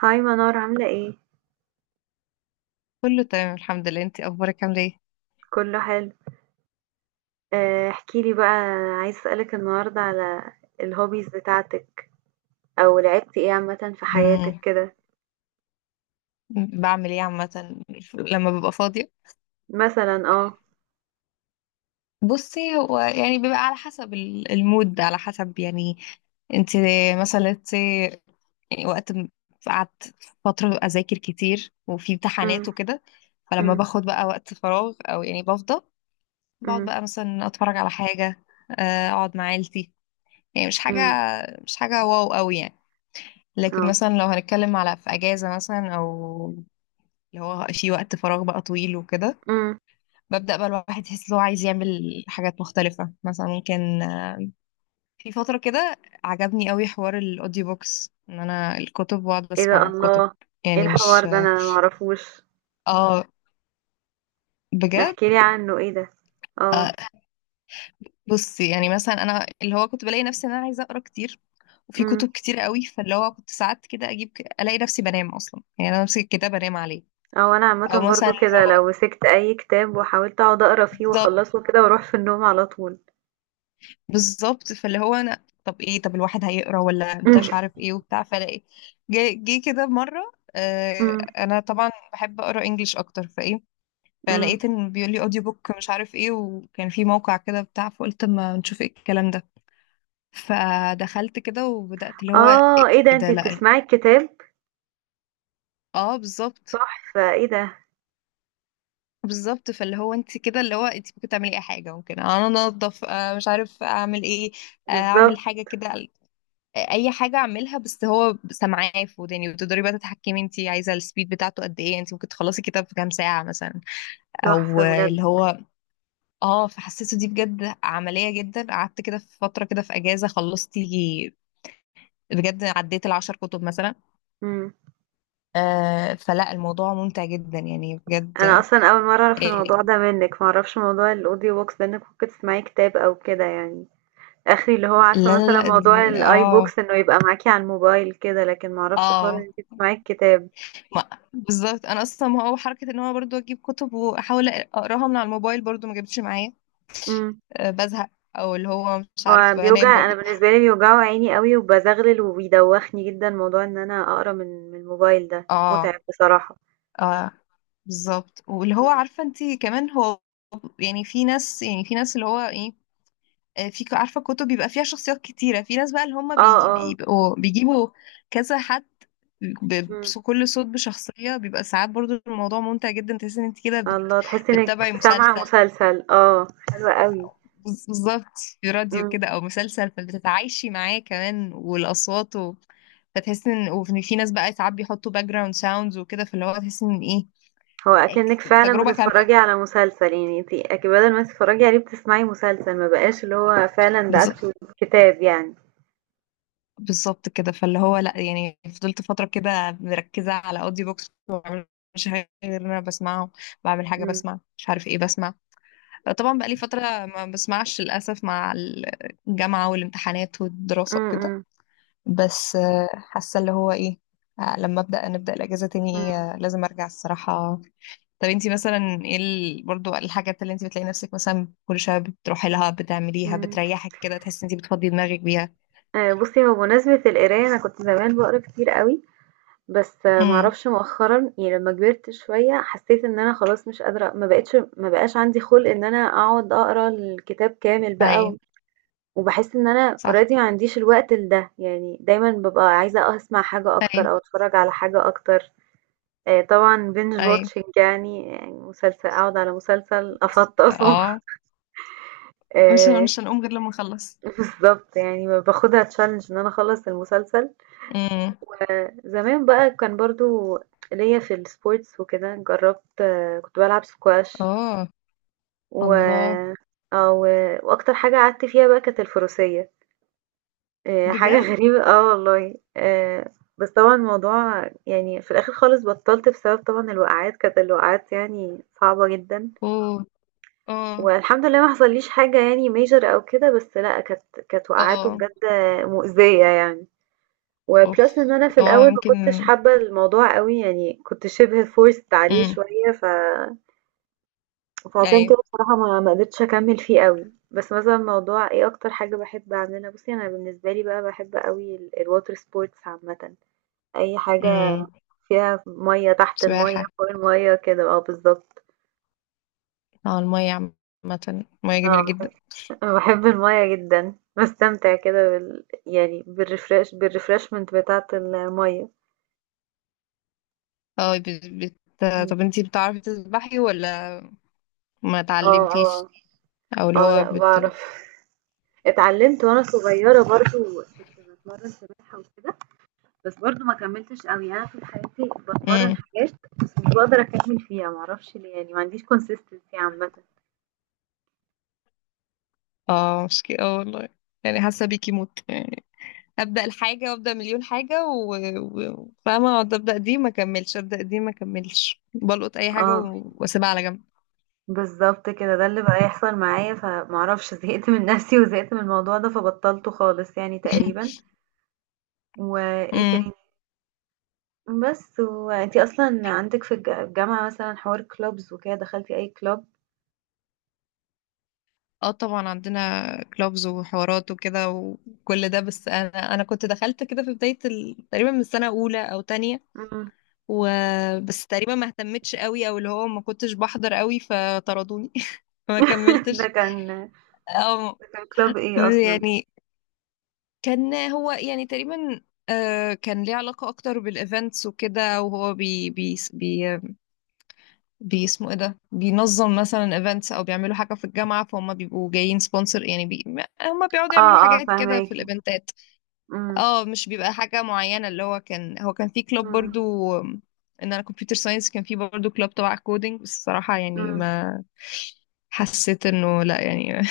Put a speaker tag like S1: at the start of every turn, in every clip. S1: هاي منار عاملة ايه؟
S2: كله تمام الحمد لله، انتي اخبارك عامله ايه؟
S1: كله حلو. آه، احكيلي بقى. عايز اسألك النهاردة على الهوبيز بتاعتك او لعبتي ايه عامة في حياتك
S2: مم.
S1: كده.
S2: بعمل ايه عامه. لما ببقى فاضيه،
S1: مثلا اه.
S2: بصي هو يعني بيبقى على حسب المود، على حسب يعني انتي، مثلا وقت قعدت فتره اذاكر كتير وفي
S1: أم.
S2: امتحانات وكده. فلما
S1: أم.
S2: باخد بقى وقت فراغ او يعني بفضى، بقعد
S1: أم.
S2: بقى مثلا اتفرج على حاجه، اقعد مع عيلتي. يعني
S1: أم.
S2: مش حاجه واو قوي يعني. لكن
S1: اه.
S2: مثلا لو هنتكلم على في اجازه مثلا او اللي هو في وقت فراغ بقى طويل وكده،
S1: أم.
S2: ببدأ بقى الواحد يحس ان هو عايز يعمل حاجات مختلفة. مثلا ممكن، في فترة كده عجبني قوي حوار الاوديو بوكس، ان انا الكتب واقعد
S1: ايه ده،
S2: بسمع كتب.
S1: الله! ايه
S2: يعني
S1: الحوار
S2: مش،
S1: ده؟ انا معرفوش.
S2: اه بجد.
S1: احكيلي عنه، ايه ده؟
S2: آه،
S1: اه.
S2: بصي، يعني مثلا انا اللي هو كنت بلاقي نفسي ان انا عايزة اقرا كتير، وفي
S1: أم.
S2: كتب كتير قوي، فاللي هو كنت ساعات كده اجيب الاقي نفسي بنام اصلا. يعني انا امسك الكتاب انام عليه.
S1: او انا عامة
S2: او مثلا
S1: برضو
S2: اللي
S1: كده،
S2: هو
S1: لو مسكت اي كتاب وحاولت اقعد اقرا فيه
S2: بالظبط،
S1: واخلصه كده، واروح في النوم على طول.
S2: بالظبط فاللي هو انا طب ايه، طب الواحد هيقرا ولا
S1: أم.
S2: انتش عارف ايه وبتاع، فلاقي جه جه كده مره.
S1: أم.
S2: انا طبعا بحب اقرا انجليش اكتر فايه،
S1: أم.
S2: فلقيت ان بيقول لي اوديو بوك مش عارف ايه، وكان في موقع كده بتاع. فقلت اما نشوف ايه الكلام ده. فدخلت كده وبدات اللي هو ايه.
S1: اه، ايه ده؟
S2: ده
S1: انتي
S2: لا،
S1: بتسمعي الكتاب؟
S2: اه بالظبط.
S1: تحفة! إيه ده؟
S2: بالظبط فاللي هو انت كده، اللي هو انت ممكن تعملي اي حاجه، ممكن انا انضف، مش عارف اعمل ايه، اعمل
S1: بالضبط.
S2: حاجه كده، اي حاجه اعملها، بس هو سامعاه في وداني. وتقدري بقى تتحكمي انت عايزه السبيد بتاعته قد ايه، انت ممكن تخلصي كتاب في كام ساعه مثلا. او
S1: تحفة بجد.
S2: اللي هو، اه فحسيته دي بجد عمليه جدا. قعدت كده في فتره كده في اجازه خلصت يجي بجد عديت العشر كتب مثلا.
S1: إمم.
S2: فلا الموضوع ممتع جدا يعني بجد.
S1: أنا أصلًا أول مرّة أعرف الموضوع
S2: يعني
S1: ده منِّك، ما أعرفش موضوع الaudio books ده، إنِّك ممكن تسمعي كتاب أو كده يعني. آخري اللي هو
S2: لا
S1: عارفة
S2: لا
S1: مثلًا
S2: لا دي،
S1: موضوع الiBooks إنه يبقى معاكِ على الموبايل كده، لكن ما أعرفش حوار إن
S2: اه
S1: أنتِ تسمعي الكتاب.
S2: بالظبط. انا اصلا، ما هو حركه ان هو برضو اجيب كتب واحاول اقراها من على الموبايل برضو ما جابتش معايا.
S1: إمم.
S2: بزهق، او اللي هو مش عارف
S1: هو
S2: بنام
S1: بيوجع، أنا
S2: برضو.
S1: بالنسبة لي بيوجعوا عيني أوي وبازغلل وبيدوّخني جدًا موضوع إن أنا أقرا من الموبايل ده،
S2: اه،
S1: مُتعب بصراحة.
S2: اه بالظبط. واللي هو
S1: إمم.
S2: عارفه انت كمان هو. يعني، في ناس اللي هو ايه، في عارفه كتب بيبقى فيها شخصيات كتيره، في ناس بقى اللي هم
S1: آه. آه.
S2: بيبقوا بيجيبوا كذا حد،
S1: إمم.
S2: كل صوت بشخصيه، بيبقى ساعات برضو الموضوع ممتع جدا. تحس ان انت كده بت...
S1: الله، تحسّي إنِّك
S2: بتتابعي
S1: سامعة
S2: مسلسل.
S1: مسلسل. آه، حلو أوي.
S2: بالظبط، في راديو كده
S1: إمم.
S2: او مسلسل، فبتتعايشي معاه كمان والاصوات. فتحس ان، وفي في ناس بقى ساعات بيحطوا باك جراوند ساوندز وكده، فاللي هو تحس ان ايه،
S1: هو أكنِّك فعلًا
S2: تجربة كاملة.
S1: بتتفرّجي على مسلسل، يعني أنتِ أك بدل ما تتفرّجي عليه بتسمعي مسلسل، ما بقاش اللي هو فعلًا ده
S2: بالظبط.
S1: أكتُه كتاب يعني.
S2: بالظبط كده فاللي هو لا، يعني فضلت فترة كده مركزة على اودي بوكس. مش حاجة غير إن انا بسمعه، بعمل حاجة
S1: إمم.
S2: بسمع مش عارف ايه بسمع. طبعا بقى لي فترة ما بسمعش للأسف، مع الجامعة والامتحانات والدراسة
S1: إمم.
S2: وكده.
S1: إمم.
S2: بس حاسة اللي هو ايه، لما نبدأ الأجازة تاني،
S1: إمم.
S2: لازم ارجع الصراحة. طب انتي مثلا ايه برضو الحاجات اللي انتي بتلاقي نفسك مثلا كل شوية بتروحي لها بتعمليها،
S1: إمم.
S2: بتريحك كده، تحسي انتي بتفضي دماغك بيها؟
S1: بُصّي، هو بمناسبة القراية أنا كنت زمان باقرا كتير أوي، بس ما
S2: امم.
S1: أعرفش مؤخرًا يعني لمّا كبرت شوية حسّيت إن أنا خلاص مش قادرة، ما بقاش عندي خُلْق إن أنا أقعد أقرا الكتاب كامل بقى،
S2: ايوه.
S1: و وباحس إن أنا
S2: صح.
S1: already ما عنديش الوقت لده، يعني دايمًا بابقى عايزة أسمع حاجة
S2: ايوه.
S1: أكتر أو أتفرّج على حاجة أكتر. طبعًا binge
S2: ايوه.
S1: watching، يعني مسلسل أقعد على مسلسل أفطّسه.
S2: اه،
S1: آآ
S2: مش هنقوم غير لما نخلص.
S1: بالضبط، يعني باخدها challenge إن أنا أخلّص المسلسل.
S2: امم.
S1: فزمان بقى كان برضه ليّا في الsports وكده، جرّبت آه، كنت بالعب squash،
S2: اه. الله!
S1: و آه، و وأكتر حاجة قعدت فيها بقى كانت الفروسية، حاجة
S2: بجد.
S1: غريبة آه والله، بس طبعًا الموضوع يعني في الآخر خالص بطّلت بسبب طبعًا الوقعات، كانت الوقعات يعني صعبة جدًا.
S2: اوه. اه.
S1: والحمد لله ما حصليش حاجة يعني major أو كده، بس لأ كانت وقعاته
S2: اه.
S1: بجد مؤذية يعني.
S2: اوف.
S1: وبلس إن أنا في
S2: اه
S1: الأول ما
S2: يمكن.
S1: كنتش حابة الموضوع قوي، يعني كنت شبه forced عليه
S2: امم.
S1: شوية فعشان
S2: ايوه.
S1: كده بصراحة ما قدرتش أكمل فيه قوي. بس مثلا موضوع ايه أكتر حاجة بحب أعملها، بصي أنا بالنسبة لي بقى بحب قوي ال- الwater sports عامة، أي حاجة
S2: امم.
S1: فيها مية، تحت المية
S2: سباحة.
S1: فوق المية كده، اه بالظبط.
S2: اه، المية عامة، المية
S1: آه،
S2: جميلة جدا.
S1: أنا باحب المَيَّة جدًا، باستمتع كده بال يعني بالrefresh بالrefreshment بتاعة المَيَّة.
S2: اه بت... بت...
S1: إمم.
S2: طب انتي بتعرفي تسبحي ولا ما
S1: آه.
S2: اتعلمتيش؟
S1: آه.
S2: او اللي
S1: آه،
S2: هو
S1: لأ
S2: بت... بت...
S1: باعرف. اتعلمت وأنا صغيرة برضه، كنت باتمرّن سباحة وكده، بس برضه ما كمّلتش أوي، يعني أنا طول حياتي باتمرّن
S2: مم.
S1: حاجات بس مش باقدر أكمّل فيها، ما أعرفش ليه، يعني ما عنديش consistency عامةً.
S2: اه مشكلة، اه والله. يعني حاسه بيكي موت، يعني ابدا الحاجه وابدا مليون حاجه فاهمه، اقعد ابدا دي ما اكملش، ابدا دي ما اكملش، بلقط اي حاجه
S1: آه،
S2: واسيبها على جنب.
S1: بالضبط كده، ده اللي بقى يحصل معايا، فما أعرفش، زهقت من نَفْسي وزهقت من الموضوع ده، فبطّلته خالص يعني تقريبًا. وإيه تا
S2: امم.
S1: بس وأنتِ أصلًا عندِك في الجامعة مثلًا حوار clubs وكده، دخلتِ أي club؟
S2: اه طبعا عندنا كلوبز وحوارات وكده وكل ده. بس انا، كنت دخلت كده في بدايه تقريبا من سنه اولى او تانية،
S1: إمم.
S2: وبس. تقريبا ما اهتمتش قوي او اللي هو ما كنتش بحضر قوي فطردوني. ما
S1: ده
S2: كملتش.
S1: كان
S2: اه
S1: ده كان club إيه أصلًا؟
S2: يعني كان هو يعني تقريبا، كان ليه علاقة أكتر بالإيفنتس وكده. وهو بي، اسمه إيه ده، بينظم مثلا إيفنتس أو بيعملوا حاجة في الجامعة، فهم بيبقوا جايين سبونسر يعني. هم بيقعدوا
S1: آه،
S2: يعملوا
S1: آه
S2: حاجات كده
S1: فاهماكِ.
S2: في الإيفنتات.
S1: إمم.
S2: اه مش بيبقى حاجة معينة، اللي هو كان في كلوب
S1: إمم.
S2: برضو. آم، إن أنا كمبيوتر ساينس، كان في برضو كلوب تبع كودينج، بس الصراحة يعني
S1: إمم.
S2: ما حسيت إنه لا، يعني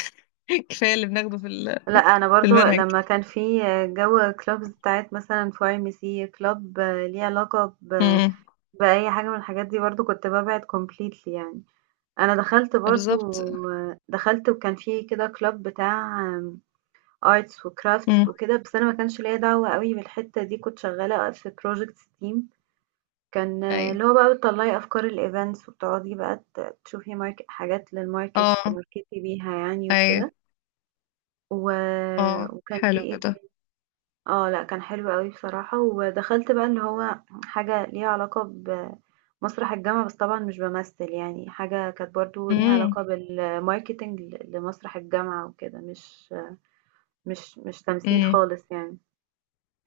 S2: كفاية اللي بناخده في
S1: لأ أنا
S2: في
S1: برضه
S2: المنهج.
S1: لمّا كان في جو clubs بتاعة مثلًا pharmacy club ليه علاقة
S2: امم.
S1: بأي حاجة من الحاجات دي، برضه كنت بابعد completely يعني. أنا دخلت برضه
S2: بالظبط.
S1: دخلت وكان في كده club بتاع arts وcrafts وكده، بس أنا ما كانش ليّا دعوة أوي بالحتّة دي، كنت شغّالة في project steam. كان آه،
S2: امم.
S1: اللي هو بقى بتطلّعي أفكار الevents وبتقعدي بقى تشوفي mark حاجات للmarket،
S2: اه.
S1: تماركتي بيها يعني
S2: ايوه.
S1: وكده، و
S2: اه،
S1: وكان في
S2: حلو
S1: إيه
S2: ده.
S1: تاني. آه لأ كان حلو أوي بصراحة، ودخلت بقى اللي هو حاجة ليها علاقة بمسرح الجامعة، بس طبعًا مش بامثّل يعني، حاجة كانت برضه ليها
S2: امم.
S1: علاقة بالmarketing لمسرح الجامعة وكده، مش تمثيل
S2: امم.
S1: خالص يعني.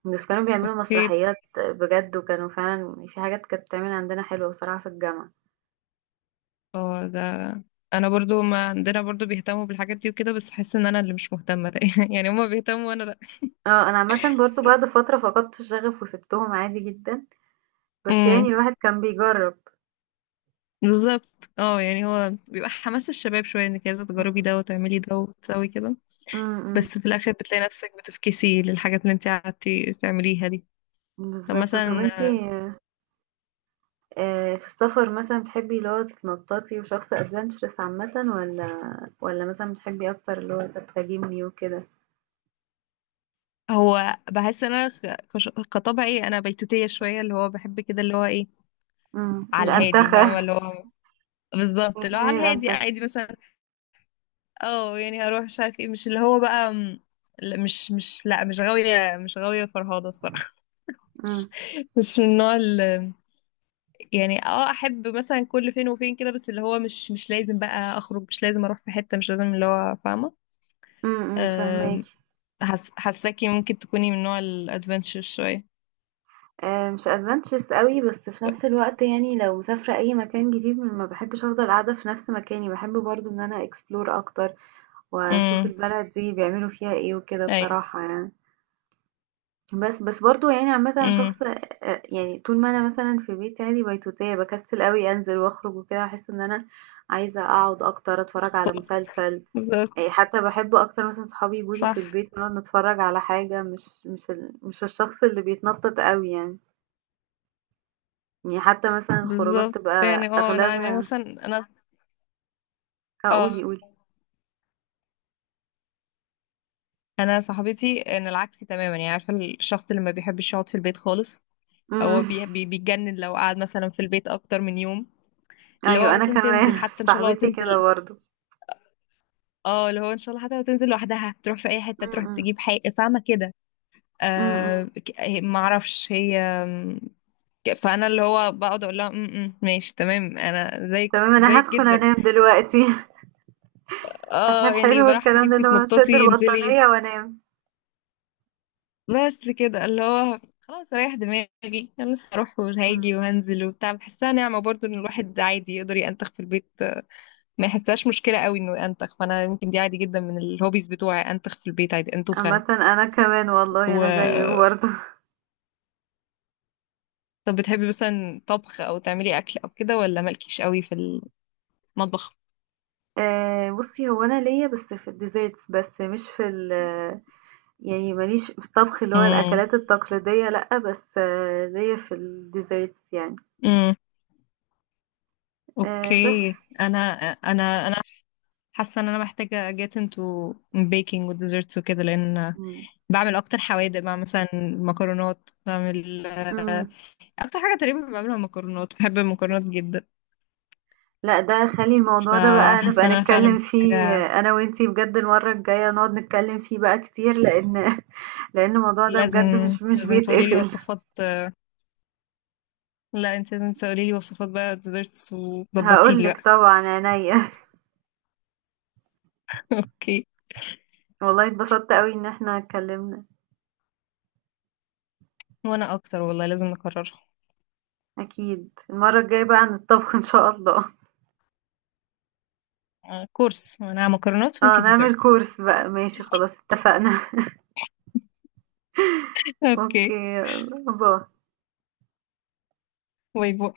S1: بس كانوا بيعملوا
S2: اكيد.
S1: مسرحيات بجد، وكانوا فعلا في حاجات كانت بتعمل عندنا حلوة بصراحة في الجامعة.
S2: اه ده انا برضو، ما عندنا برضو بيهتموا بالحاجات دي وكده، بس احس ان انا اللي مش مهتمه. يعني هما بيهتموا وانا لا.
S1: اه انا عامة برضو بعد فترة فقدت الشغف وسبتهم عادي جدا، بس يعني
S2: امم.
S1: الواحد كان بيجرب.
S2: بالظبط. اه يعني هو بيبقى حماس الشباب شويه، انك عايزه تجربي
S1: مم.
S2: ده وتعملي ده وتسوي كده،
S1: مم.
S2: بس في الاخر بتلاقي نفسك بتفكسي للحاجات اللي انت قعدتي تعمليها دي. طب
S1: بالظبط. طب
S2: مثلا،
S1: انتي آه، في السفر مثلا بتحبي اللي هو تتنططي وشخص ادفنتشرس عامة، ولا مثلا بتحبي اكتر اللي هو تستجمي وكده.
S2: هو بحس ان انا كطبعي انا بيتوتيه شويه، اللي هو بحب كده اللي هو ايه،
S1: مم.
S2: على الهادي،
S1: الانتخة!
S2: فاهمه؟ اللي هو بالظبط، اللي هو
S1: بتحبي
S2: على الهادي
S1: الانتخة.
S2: عادي مثلا. اه، يعني اروح مش عارف ايه، مش اللي هو بقى لا، مش مش لا مش غاوية، مش غاوية فرهاضة الصراحة. مش
S1: امم.
S2: مش من النوع اللي، يعني احب مثلا كل فين وفين كده، بس اللي هو مش لازم بقى اخرج، مش لازم اروح في حتة، مش لازم اللي هو فاهمة. آم،
S1: فاهماكي.
S2: حاساكي ممكن تكوني من نوع الادفنتشر شوية.
S1: مش adventures أوي، بس في نفس الوقت يعني لو مسافرة أي مكان جديد ما باحبش أفضل قاعدة في نفس مكاني، باحب برضه إن أنا explore أكتر، وأشوف
S2: امم.
S1: البلد دي بيعملوا فيها إيه وكده
S2: ايوه.
S1: بصراحة يعني. بس برضه يعني عامةً أنا
S2: امم.
S1: شخص يعني طول ما أنا مثلًا في بيتي عادي بيتوتية، باكسل أوي أنزل وأخرج وكده، أحس إن أنا عايزة أقعد أكتر، أتفرج على
S2: بالظبط.
S1: مسلسل،
S2: بالظبط.
S1: حتى باحب أكتر مثلًا صحابي ييجوا لي في
S2: صح.
S1: البيت ونقعد نتفرج على حاجة، مش الشخص اللي بيتنطط أوي يعني. يعني حتى مثلًا الخروجات
S2: بالظبط. يعني
S1: بتبقى
S2: انا يعني
S1: أغلبها
S2: مثلا انا
S1: آه،
S2: اه
S1: قولي، قولي.
S2: انا صاحبتي، انا العكس تماما يعني. عارفه الشخص اللي ما بيحبش يقعد في البيت خالص، هو
S1: إمم.
S2: بي بي بيتجنن لو قعد مثلا في البيت اكتر من يوم. اللي هو
S1: أيوه، أنا
S2: مثلا
S1: كمان
S2: تنزل، حتى ان شاء الله
S1: صاحبتي كده
S2: تنزل.
S1: برضه.
S2: اه، اللي هو ان شاء الله حتى لو تنزل لوحدها، تروح في اي حته،
S1: إمم.
S2: تروح
S1: إمم.
S2: تجيب حاجه، فاهمه كده؟
S1: إمم، إمم.
S2: ما اعرفش هي، فانا اللي هو بقعد اقول لها: م، ماشي تمام انا زيك
S1: تمام، أنا
S2: زيك
S1: هادخل
S2: جدا".
S1: أنام دلوقتي.
S2: اه يعني
S1: حلو
S2: براحتك
S1: الكلام ده،
S2: انتي
S1: اللي هو أشد
S2: تنططي انزلي.
S1: البطانية وأنام.
S2: بس كده اللي هو خلاص اريح دماغي. انا لسه اروح
S1: إمم.
S2: وهاجي وهنزل وبتاع، بحسها نعمة برضو ان الواحد عادي يقدر ينتخ في البيت، ما يحسهاش مشكلة قوي انه ينتخ. فانا يمكن دي عادي جدا من الهوبيز بتوعي، انتخ في البيت عادي، انتخ انا.
S1: عامةً أنا كمان والله، أنا زيِّك
S2: و
S1: برضه.
S2: طب بتحبي مثلا طبخ او تعملي اكل او كده، ولا مالكيش قوي في المطبخ؟
S1: بُصّي، هو أنا ليّا بس في الDesserts بس، مش في ال يعني ما ليش في الطبخ اللي هو
S2: امم.
S1: الأكلات التقليدية لأ، بس آه ليّا في الDesserts يعني.
S2: امم.
S1: بس.
S2: اوكي. انا، انا انا حاسه ان انا محتاجه get into baking و desserts وكده، لان
S1: إمم.
S2: بعمل اكتر حوادق بقى مثلا مكرونات. بعمل
S1: إمم.
S2: اكتر حاجه تقريبا بعملها مكرونات، بحب المكرونات جدا.
S1: لأ، ده خلّي الموضوع ده بقى نبقى
S2: فحاسه ان انا فعلا
S1: نتكلّم فيه
S2: حاجه
S1: آه، أنا وأنتِ بجد المرّة الجاية نقعد نتكلّم فيه بقى كتير، لإن لإن الموضوع ده
S2: لازم
S1: بجد مش
S2: لازم تقولي لي
S1: بيتقفل.
S2: وصفات. لا، انت لازم تقولي لي وصفات بقى ديزرتس، وظبطي
S1: هاقول
S2: لي
S1: لِك
S2: بقى.
S1: طبعًا، عينيّا.
S2: اوكي.
S1: والله اتبسطت أوي إن إحنا اتكلّمنا،
S2: وانا اكتر والله، لازم نكررها.
S1: أكيد. المرّة الجاية بقى عن الطبخ إن شاء الله.
S2: كورس، انا مكرونات
S1: آه،
S2: وانتي
S1: نعمل
S2: ديزرت.
S1: course بقى، ماشي خلاص اتفقنا. أوكي،
S2: اوكي.
S1: يالّا باي.
S2: باي باي.